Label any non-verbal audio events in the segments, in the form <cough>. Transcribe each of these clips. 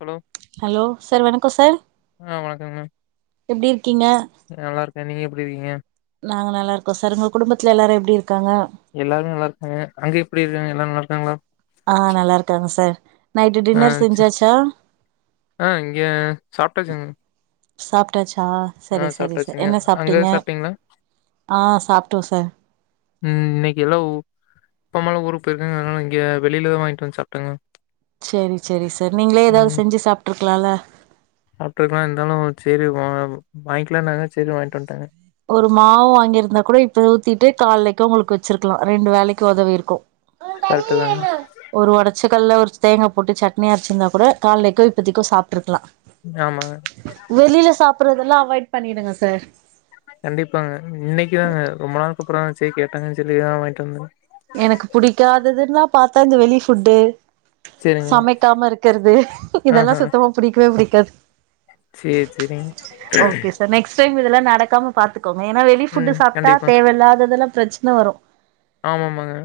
Hello hello sir வணக்கோ sir ஆ வணக்கங்க மேம் எப்டிர்க் கீங்க கே நீங் எப்டி இர்க்கீங்க நாங்க நல்லாருக்கோ சார் உங்க குடும்பத்ல எல்லாரோ எப்டி இருக்காங்க எல்லார்மே நல்லார்க்காங்க அங்க எப்டி இர்க்காங்க எல்லா நல்லா இர்க்காங்களா ஆ நல்லார்க்காங்க சார் நைட்டு ஆ டின்னர் செரி செஞ்சாச்சா ஆ இங்க சாப்ட்டாச்சுங்க சாப்ட்டாச் ஆ சரி ஆ சரி சரி சாப்ட்டாச்சுங்க என்ன அங்க சாப்ட்டீங்க சாப்ட்டீங்களா ஆ சாப்டோ சார் அப்பம்மாள்ளா ஊருக்கு போயிட்டாங்க அதனால இங்க வெளிவே வாங்ட்வந்து சாப்டேங்கே செரி செரி சார் நீங்களே ஏதாது செஞ்சி சாப்ட்ருக் கலால சாப்டுருக்கலா இருந்தாலு சரி வா வாங்கிலானாங்க சரி வாயின்ட் வந்டே ஒரு மாவு வாங்கியிருந்தா கூட இப்ப ஊத்திட்டு கால்லைக்கு உங்களுக்கு வச்சிருக்கலா ரெண்டு வேலைக்கு உதவிருக்கு கரெக்ட்டு தாங்க ஒரு ஒடச் சக்கல்ல ஒரு தேங்கா போட்டு சட்னி அரச்சிருந்தா கூட கால்லைக்கோ இப்பத்திகொ சாப்டுருக்கலா ஆமா அப்புறோ இதெல்லா அவாய்ட் பண்ணிடுங்க சார் கண்டிப்பாங்க இன்னைக்கு தாங்க ரொம்ப நாள்க்கு அப்புறோ சரி கேட்டாங்கனு செர்ய வாய்ண்டு வந்தே எனக்கு புடிக்காததுன்னா பாத்தா இந்த வெளி ஃபுட்டு சமைக்காம இருக்கிறது இதெல்லா சுத்தமா புடிக்கவே புடிக் <unintelligible> சேர் செரிங் நெக்ஸ் டைம் இதெல்லா நடக்காம பாத்துக் ஏன்னா வெளிஃபுட்டு் ம் சாப்ட்டா கண்டிப்பா தேவயில்லாததெல்லா பிரச்சன வரு ஆமாமாங்க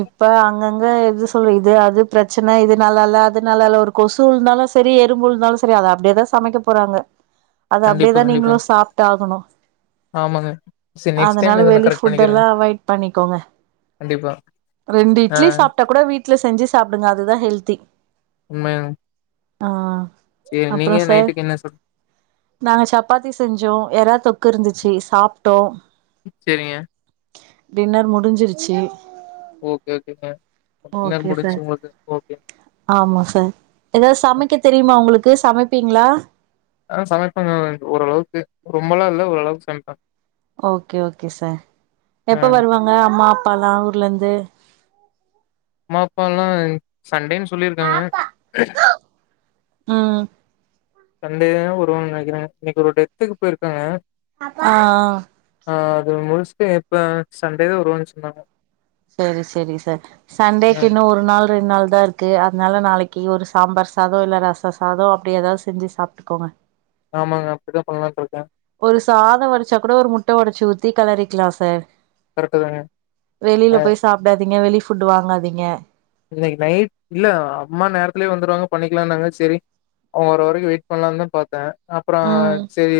இப்ப அங்கங்க இது ஸ் தோழி இது அது பிரச்சன இது நல்லா இல்ல அது நல்லா இல்ல ஒரு கொசு விழுந்தாலு சரி எறும்பு விழுந்தாலு சரி அத அப்டியேதா சமைக்க போறாங்க அத கண்- அப்டியேதா நீங்களு சாப்டாகணு ஆமாங்க சேரி நெக்ஸ்ட் டைம் அதனால இத நா வெளி கரெக்ட் பண்ணிக்கிறேங்க ஃபுட்டெல்லா அவாய்ட் பண்ணிக்கோங்க ரெண்டு இட்லி ஆ சாப்ட்டா கூட வீட் வீட்ல செஞ்சு சாப்டுங்க அதுதா ஹெல்தி உண்மயாலு ஆ அப்ற சார் என்ன சாப் நாங்க சப்பாத்தி செஞ்சோ எராத்தொக் இருந்திச்சி சாப்ட்டோ சேரிங்க டின்னர் முடிஞ்சிர் ச்சி ஓகே, ஓகேங்க. டின்னர் ஓகே முடிஞ்ச்சு சார் உங்களுக்கு. ஓகே. ஆமா சார் ஏதாவது அ சமைக்க தெரியுமா உங்களுக்கு சமைக் பீங்ளா ஆ சமைப்பங்க அ ஓரளவுக்கு ரொம்பலா இல்ல ஓரளவுக் சமைப்பே ஓகே ஓகே சார் அ எப்ப வருவாங்க அம்மா அப்பாலா ஊர்ல இருந்து ந்து மாப்பால்லாய்ங் சண்டேனு சொல்லிருக்காங்க ம் சண்டே தா வருவாங்கனு நெனக்குறே இன்னைக்கொரு டெத்துக் போயிருக்காங்க ஆ ஆ ஆ அது முடிஸ்ட்டு எப்ப சண்டே தா வருவன் சொன்னாங்க சரி செரி சார் அ சண்டேகின்னு ஒரு நாள் ரெண்டு நாள் இதுதா இருக்கு அதனால நாளைக்கு ஒரு சாம்பார் சாதோ இல்ல ரச சாதோ அப்டி ஏதாவது செஞ்சு சாப்ட்டுக்கோங்க ஆமாங்க அப்டிதா பண்லாண் இருக்கே ஒரு சாதோ வடிச்சா கூட ஒரு முட்ட ஒடச்சு ஊத்தி கெலறிக்கலா சார் கரெக்ட்டு தாங்க. அ வெளில போய் சாப்டாதீங்க வெளி ஃப் ஃபுட் வாங்காதீங்க இன்னைக் நைட் இல்ல அம்மா நேரத்துலயே வந்துருவாங்க பண்ணிக்கலான்னாங்க செரி அவங்க வற்ர வரைக்கு வெயிட் பண்ணலானு தா பாத்த அப்றோ ம் சரி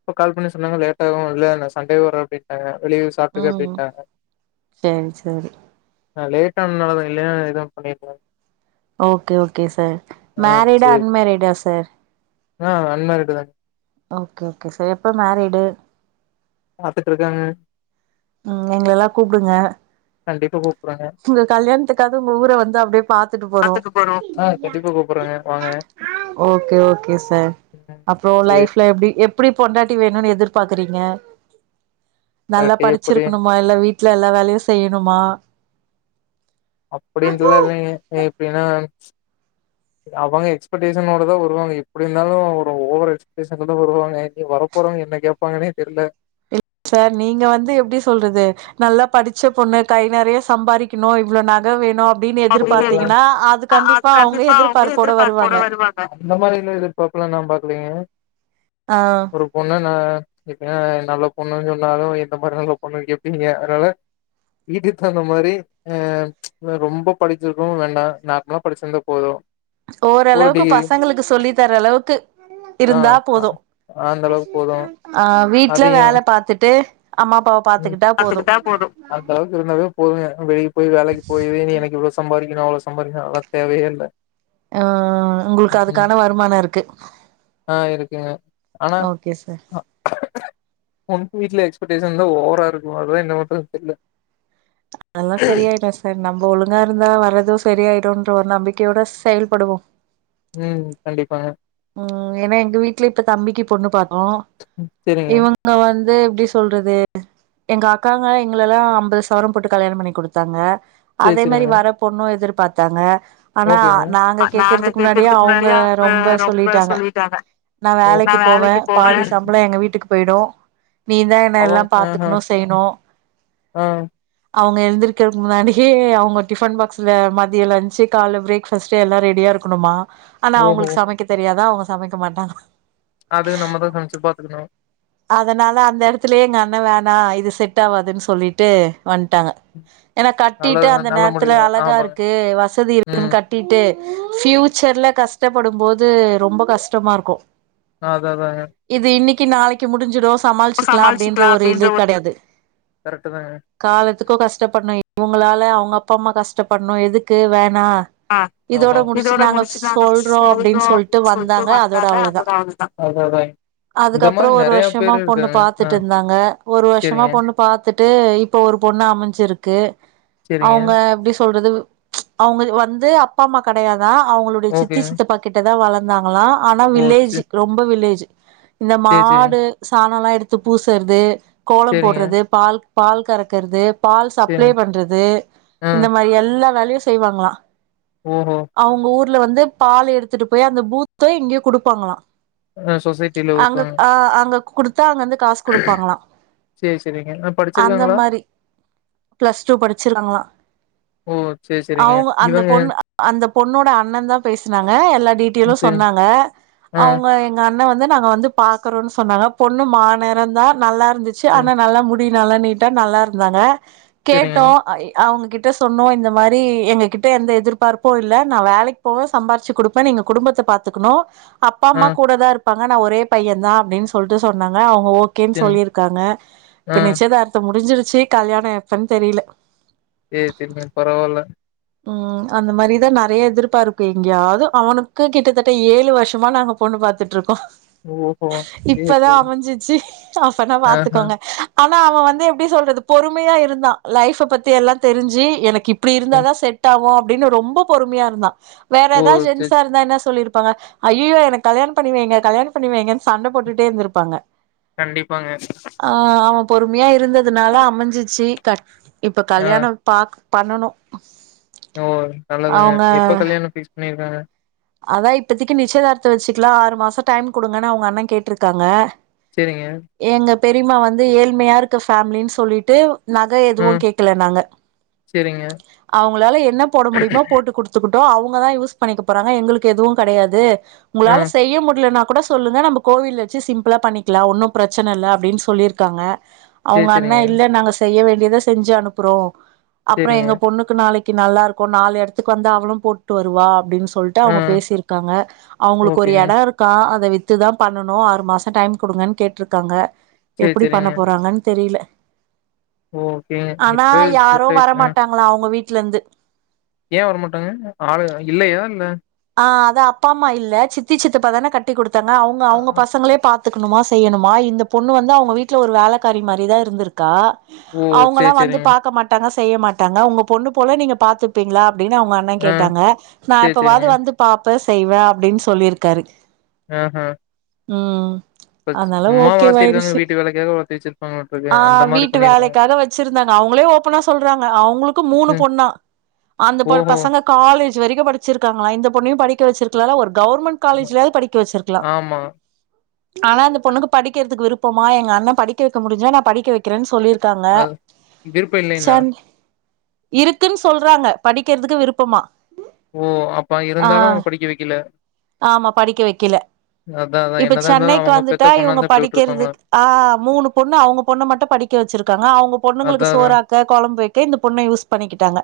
இப்ப கால் பண்ணி சொன்னாங்க லேட்டாகு இல்ல நா சண்டேவே வரே அப்டிண்ட்டாங்க வெளியவே சாப்ட்டுக்க ம் அப்டிண்ட்டாங்க சேரி சேரி ந லேட்டானாலதாங்க இலன இதா பண்ணிருப்பாங் ஓக்கே ஓக்கே சார் மேரிடா சேரி அன்மேரிடா சார் ஆ அன்மேரிடு தாங்க ஒக்கே ஓக்கே சார் எப்போ மேரிடு பாத்துட்ருக்காங்க உ எங்கலல்லா கூப்டுங்க கண்டிப்பா கூப் உங்க கல்யாண்த்துக்காக உங்க ஊர வந்து அப்டியே பாத்துட்டுப்போறோ ஆ கண்டிப்பா கூப்புட்றாங்க வாங்க ஒக்கே ஒக்கே சார் அப்றோ சேரி லைஃப்லெஎஃப்டி எபிடி பொண்டாட்டி வேணுனெதிர்பாக்றீங்க நல்லா இல்லாட்டி எப்டி படிச்சிருக்ணுமா இல்ல வீட்ல எல்லா வேலையு செய்யணுமா அப்டின்டுலாயில்லைங்க ஏ ஏன்னா அவங்க எக்ஸ்பெக்டேஷனோடதா வருவாங்க எப்டி இருந்தாலு ஒரு ஓவர் எக்ஸ்பெக்டேஷன்ல தா வருவாங்க இநீ வரப்போறவங்க என்ன கேப்பாங்கன்னே தெரில சார் நீங்க வந்து எப்டி சொல்றது நல்லா படிச்ச பொண்ணு கை நெறைய சம்பாறிக்கணு இவ்ளோ நக வேணு அ அது கண்டிப்பா அவங்க எதிர்பார்ப்போட வருவாங்க ஆ ஒரு பொண்ணு நா எப் ஏ நல்ல பொண்ணு சொன்னாலு எந்த மாரி நல்ல பொண்ணுனு கேப்பீங்க அதனால வீட்டுக்கு தகுந்த மாரி ஆ ரொம்ப படிச்சிருக்கவு வேண்டா நார்மலா படிச்சிருந்தா போது ஒரு ஓரளவுக்கு டிகிரி பசங்களுக்கு சொல்லி தர அளவுக்கு ஆ இருந்தா போது ஆ வீட்ல அதையுல வேல பாத்துட்டு அம்மா அப்பாவ பாத்துக்கிட்டா போது அந்த அளவுக்கு இருந்தாவே போது வெளிய போய் வேலைக்கு போய் எனக்கு இவ்வள சம்பாதிக்கனு ஏனா அவ்ளோ சம்பாதிக்கனு அதுனா தேவயே இல்ல ஆ உங்களுக்கு ம் அதுக்கான வருமானோ இருக்கு ஆ இருக்குங்க ஆனா ஓகே சார் பொண்ணு வீட்ல எக்ஸ்பெக்டேஷ தா ஓவரா இருக்கு அதா என்ன பன்றதுன் தெரில அதெல்லா சரியாயிடு சார் நம்ம ஒழுங்கா இருந்தா வர்றது சரியாயிடுன் ஒரு நம்பிக்கையோட செயல்படுவோ உ கண்டிப்பாங்க உ ஏன்னா எங்க வீட்ல இப்ப தம்பிக்கு பொண்ணு பாத் ம் ம் செரிங்க இவங்க வந்து து எப்டி சொல்றது எங்க அக்காங்கா எங்கல்லலா அம்பது சவரன் போட்டு கல்யாணம் பண்ணி குடுத்தாங்க சேரி அதே மாரி செரிங்க வர பொண்ணும் எதிர் பாத்தாங்க ஆனா ஓகேங்க நாங்க கேக்கறதுக்கு முன்னாடியே அவுங்க ரொம்ப சொல்லிட்டாங்க நா வேலைக்கு போவேன் பாதி சாம்பளம் எங்க வீட்டுக்கு போயிடும் நீ தா என்ன அவங்க எல்லாம் ஆஹா பாத்துக்கணும் செய்ணும் ஆ அவுங்க எழுந்திருக்கிறக்கு முன்னாடியே அவங்க டிஃபன் பாக்ஸ்ல மதிய லன்ச்சி கால்ல பிரேக் ஃபாஸ்ட்டு எல்லாம் ரெடியா இருக்கணுமா ஆனா ஓஹோ அவுங்களுக்கு சமைக்க தெரியாதா அவங்க சமைக்க மாட்டாங்களா அதுவும் நம்மதான் சமைச்சி பாத்துக்கணும் நா இது செட் ஆவாதுன்னு சொல்லிட்டு வண்ட்டாங்க ஏன்னா கட்டிட்டு நல்லதுதா அந்த நல்ல நேரத்துல முடிவுதா அழகா ஆமாங்க இருக்கு வசதி ம் இருக்குன்னு கட்டிட்டு ஃபியூச்சர்ல கஷ்டப்படும்போது ரொம்ப கஷ்டமா இருக்கும் ஆ அதா அதாங்க கி நாளைக் கி முடிஞ்சிரும் சமாளிச்சிக்கலாம் அப்டின்ற ஒரு இது கெடையாது கரெக்ட்டு தாங்க காலத்துக்கும் கஷ்டப்பட்ணும் இவங்களால அவுங்க அப்பா அம்மா கஷ்டப்படணும் எதுக்கு வே ஆ ஆமா இதோட முடிச்சிட்டாங்கன்னு சொல்றோம் சொல்ட்டு வந்தாங்க அதோட அவ்ளோதா அதோட அப்புறம் ஒரு வருஷமா பொண்ணு பாத்துட்டு இருந்தாங்க ஒரு வருஷமா சேரிங்க பொண்ணு பாத்து ட்டு இப்ப ஒரு பொண்ணு அமைஞ்சிருக்கு சேரிங்க அவங்க எப்டி சொல்றது அவங்களு வந்து அப்பா அம்மா கெடையா தா அவங்களுடைய சித்தி ஓகேங்க சித்தப்பா கிட்டதா வளந் தாங்களா ஆனா ஓ சே வில்லேஜி ரொம்ப வில்லேஜி சேரி சேரிங்க மாடு சாணலாம் எடுத்து பூசறது கோலம் சேரிங்க போடறது பால் பால் கறக்கறது பால் சப்ளை சேரிங்க பண்றது இந்த மாரி எல்லா வேல <unintelligible> செய்வாங்களா ஓ ஓ ர்ல வந்து பால் எடுத்துட்டு போய் அந்த பூத்தோ எங்கையோ கொடுப்பாங்களா அ சோசையிட்டில ஊத்துவாங்க அங்க குடுத் தா அங்கந்து காசு கொடுப்பாங்கள சேரி சேரிங்க ஆ அந்த படிச்சிருக்காங்களா மாரி பிளஸ்டூ படிச்சிருக்காங்களா ஓ சேரி சேரிங்க அவுங்க அந்த இவங்க பொண்ணு பொண்ணோட அண்ணன் தா பேசினங்க எல்லா டீட்டியலு சேரிங் சொன்னாங்க ஆ அவுங்க எங்க என்ன வந்து நாங்க வந்து பாக்கறோன்னு சொன்னாங்க பொண்ணு மாநிறதா நல்லா இருந்துச்சு சேரி ஆனா நல்லா முடி மூடி நல்லா நீட்டா நல்லா இருந்தாங்க சேரிங்க கேட்டோ இ அவுங்ககிட் கிட்ட சொன்னோ இந்த மாரி எங்க கிட்ட எந்த எதிர்பார்ப்பு இல்ல நா வேலைக்கு போவே சம்பாிச்சு குடுப்பே நீங்க குடும்பத்த பாத்துக்கணோ அப்பா ஆ அம்மா கூட தா இருப் பாங்க நா ஒரே பையதா அப்படின்னு சொல்லிட்டு சொன்னாங்க அவ ஓகேன்னு சேரிங் சொல்லிருக்காங்க ஆ இப்ப நிச்சயதார்த்தம் முடிஞ்சிரு சி கல்யாண எப்பன்னு தெரியல <unintelligible> பரவல ம் அந்த மாரிதா நெறைய எதிர்பா இருக்கு எங்கேயாவது அவனுக்கு கிட்டத்தட்ட ஏழு வருஷமா நாங்க பொண்ணு பாத்துட்டு இருக்கோ ஓஹோ சேரி இப்பதா சேரிங்க அமைஞ்சிச்சி அப்பனா ஆஹா பாத்துக்கோங்க ஆனா அவ வந்து எப்படி சொல்றது பொறுமையா இருந்தா லைஃப்ப பத்தி எல்லா தெரிஞ்சு எனக் கிப்டி இருந்தா சேரி தா ட்டாவும் அப்படின்னு ரொம்ப பொறுமையா இருந்தா வேற ஓ ஏதாவது சேரி ஜன்ஸா இருந்தா என்ன சொல்லிருப் ப்பாங்க ஐய்யயோ எனக்கு கல்யாணம் பண்ணி வைங்க கல்யாணம் பண்ணி வங்கன்னு சண்ட போட்டுட்டே இருந்திருப்பாங்க கண்டிப்பாங்க ஆ அவ பொறுமையா இருந்ததுனால அமைஞ்சிச்சு கட் இப்ப ஆ கல்யாணம் பாக் பண்ணனு ஓ நல்லாதுங்க அவங்க எப்ப கல்யணம் பிக்ஸ் பண்ணி இ ஆஹ அதா இப்பதிக்கு நிச்சயதார்த்த வச்சுக்கலா ஆறு மாசோ டைம் குடுங்கன்னு அவங்க அண்ணன் கேட்ருக்காங்க சேரிங்க பெரியமா வந்து ஏழ்மையா இருக்கு ஃபேமிலின்னு சொல்லிட்டு நக ஆ எது கேக்கல நாங்க சேரிங்க அவங்களால என்ன போட முடியுமோ போட்டு குடுத்துக் அவங்க தான் யூஸ் பண்ணிக்க போறாங்க எங்களுக்கு எதுவு கடையாது ஆ உங்களால செய்ய முடியலனா கூட சொல்லுங்க நம்ம கோவில்ல வச்சு சிம்பிளா பண்ணிக்கலா ஒன்னு பிரச்சன இல்ல அப்டின்னு சொல்லிருக்காங்க சேரி அவங்க அண்ணே சேரிங்க இல்ல நாங்க செய்ய வேண்டிய எத செஞ்சு அனுப்புறோ அப்புறோ சேரிங்க எங்க பொண்ணுக்கு நாளைக் கிநல்லா இருக்கு நாலு எடத்துக்கு வந்து அவளு போட்டு வருவா அப்டின்னு சொ சொல்ட்டு ஆ அவங்க பேசிருக்காங்க அவங்களுக்கு ஒரு ஓகேங்க எடோ இருக்கா அத வித் த்து தா பண்ணனு ஆறு மாசோ டைம் குடுங்கன்னு கேட்ருக்காங்க சேரி எப்டி பண்ண போறாங்கன்னு தெரியல ஓகேங் இப்ப <unintelligible> மாட்டாங்களா அவ் உங்க வீட்லருந்து ஏ வரமாட்டாங்க ஆளு இல்லயா என்ன ஆ அதா அப்பா அம்மா இல்ல சித்தி சித்தப்பாதான கட்டி குடுத் தாங்க அவங்க ஆ அவங்க பசங்களே பாத் த்துக்கணுமா செய்யணுமா இந்த பொண்ணு வந்து அவங்க வீட்டுல ஒரு வேலைக்காரி மாரிதா இருந்திருக்கா ஓ அவங்கல்லா சேரி வந்து சேரிங்க பாக்க மாட்டாங்க செ செய்ய மாட்டாங்க உங்க பொண்ணு போல நீங்க பாத்துப்பீங்களா அப்பிடின் அவுங்க அண்ணே ஆ கேட்டாங்க நா சேரி எப்பவாது சேரிங்க வந் பாப்பே செய்வே அப்டின்னு சொல்லிருக்காரு ஆ ஹ ஆ அதனால வளர்த்திருக்காங்க ஓகேவாயிடுச்சி வீட்டு வேலைக்காக வளர்த்தி வச்சிருப்பாங்களாட்ருக்கு ஆ அந்த மாரி வீட்டு பண்ணிருக்காங்க வேலைக்காக வச்சிருந்தாங்க அவுங்களே ஓப்பனா சொல்றாங்க அவுங்களுக்கு மூணு ம் பொண்ணா அந்த ஓஹோ பசங்க காலேஜ் துவரைக்கு படிச்சிருக்காங்களா இந்தப் பொண்ணியு படிக்க வச்சிருக்கலா இல்ல ஒரு கவர்மெண்ட் ம். காலேஜ்லயாது படிக்க வச்சிருக்கலா ஆமா ஆனா அந்த பொண்ணுக்கு படிக்கிறதுக்கு விருப்பமா எங்க அண்ணன் படிக்க வைக்க முடிஞ்சா நா படிக்க வைக்கிறேனு சொல்லிருக் க்காங்க அது விருப்பம் இல்லைன்னா சன் இருக்கின் சொல்றாங்க படிக்கிறதுக்கு விருப்பமா ஓ அப் ஆ ஆமா படிக்க வைக்கில அதா அதா இப்ப என்னதா இருந்தாலு சென்னைக்கு அவங்க பெத்த வந்துட்டா பொண்ணா இவுங்க இருந்தா இப்டி விட்ருப்பாங்களா படிக்கிறதுக் ஆ மூனு பொண்ணு அவுங்க பொண்ணு மட்டு படிக்க வச்சிருக்காங்க அவுங்க பொண்ணுங்களுக்கு அதா அதா சோறக்க கொழம்பு வைக் க்க இந்து பொண்ண யூஸ் பண்ணிக்கிட்டாங்க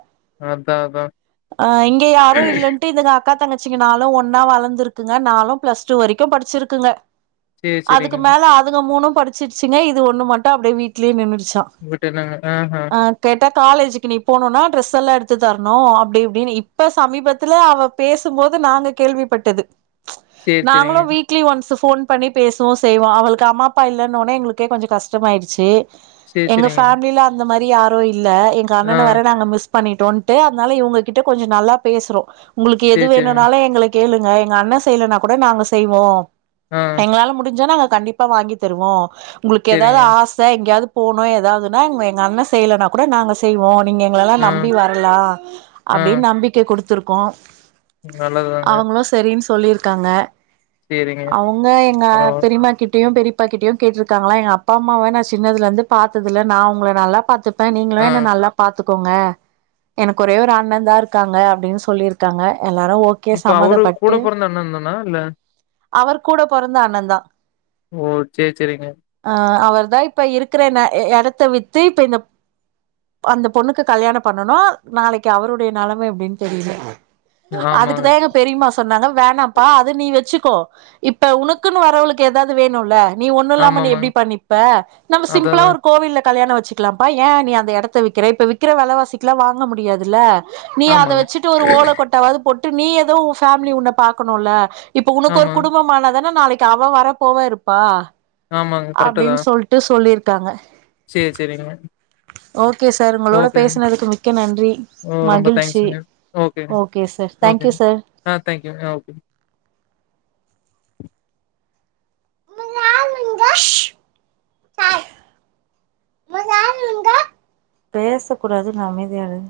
அதா அதா அ இங்க யாரு இல்லன் இதுங்க அக்கா தங்கச்சிங்க நானு ஒன்னா வளந்துருக்குங்க நாலு பிளஸ் டூ வரைக்கு படிச்சிருக்குங்க சேரி சேரிங்க அதுக்கு மேல அதுங்க மூனு படிச்சிருச்சிங்க இது ஒன்னு மட்டு அப்பிடியே வீட்லியே நின்னுச் விட்ட நாங்க ஆஹ ட்ட காலேஜுக்கு நீ போனுன்னா டிரெஸ் எல்லா எடுத்து தரணு அப்பிடி இப்பிடின்னு இப்ப சமீபத் த்துல அவ பேசும்போது நாங்க கேள்விப்பட்டது சேரி நாங்களு சேரிங்க வீக்லி ஒன்ஸ் ஃபோன் பண்ணி பேசவு செய்வோ அவுளுக்கு அம்மா அப்பா இல்லன்னோனே எங்களுக்கே கொஞ்ச கஷ்டமாயிடிச்சி சேரி எங்க சேரிங்க ஃபேமில அந்த மாரி தி யாரோ இல்ல எங்க ஆ அண்ணன வர நாங்க மிஸ் பண்ணிடோன்ட்டு அதனா இவுங்ககிட்ட கொஞ்ச நல்லா பேஸ்றோ ஆஹ உங்களுக்கு எது சேரி சேரிங்க வேணுனாலு எங்களுக் கேளுங்க எங்க அண்ண செய்யலன்னா கூட நாங்க செய்வோ ஆ எங்களால முடிஞ்சா நாங்க கண்டிப்பா வாங்கி தருவோ உங்களுக்கு எதாது சேரிங்க ஆச எங்கேயாது போனு எதாதுன்னா எங்க அண்ண செய்யலனா கூட நாங்க செய்வோ நீங்க எங்கெல்லா ஆ நம்பி வரலா ஆ அப்பிடின் நம்பிக்க குடுத்து கோ நல்லதுதாங்க சொல்லியிருக்காங்க சேரிங்க அவங்க எங்க பரவால பெரியம்மா கிட்டயு பெரியப் அப்பா கிட்டும் கேட்ட இருக்காங்களா எங்க அப்பா அம்மாவ நா சின்னதுல இருந்து பாத்ததுல நா உங்கள நல்லா பாத்து ப நீங்களும் ஆ என்ன நல்லா பாத்து கோங்க எனக்கு ஒரே ஒரு அண்ணன் தா இருக்காங்க அப்படின் சொ சொல்லியிருக்காங்க இப்ப அவரு கூட பிறந்த அண்ணந்தானா இல்ல அவர் கூட பொறந்த அண்ணா தா ஓ சேரி சேரிங்க அதுதா இப்ப இருக்கிற ந எ எ இடத்த வித்து இப்ப இந்த அந்த பொண்ணுக்கு கல்யாணம் பண்ணனு நாளைக்கு அவருடைய நிலைம எப்படின்னு தெரில அ ஆமாங்க அதுக்குதா எங்க பெரியம்மா சொன்னாங்க வேணாம்ப்பா அது நீ வச்சுக் கோ இப்ப உனக்குன்னு வரவளுக்கு ஏதாவது வேணுல்ல நீ ஒண்ணு இல்லாம நீ ஆமாமா எப்படி பண்ணிப்ப நிப்ப நம்ம அதா சிம்பிளா அதா ஒரு கோவில்ல கல்யாண வச்சுக்கலாம்ப்பா ஏ நீ அந்த இடத்த விக்கிற இப்ப விக்கிற வலைவாசிக்கெலா வாங்க முடியாதுல்ல நீ அத ஆமாங்க வச்சுட் ஒரு ஓல கொட்டாவாது போட்டு நீ ஏதோ உ ஃபேமிலி உன்ன பாக்கணும்ல இப்ப உனக்கு ஒரு ஆமா குடும்பமானதானா நாளைக் நாளைக்கு அவ வர போவ இருப்பா ஆமாங்க கரெக்ட்டு அப்படின் தான் சொல்லிட்டு சொல்லிருக் தாங்க சேரி சேரிங்க ஓகே சார் உங்களோட ஓகேங்க பேசுனதுக்கு மிக்க நன்றி மகிழ்ச்சி கேங்க ஓகே சார் தேங்க்யூ ஓகேங்க சார் ஆ தேங்க் யூ ஓகே பேசக் கூடாது அமைதியாயிரு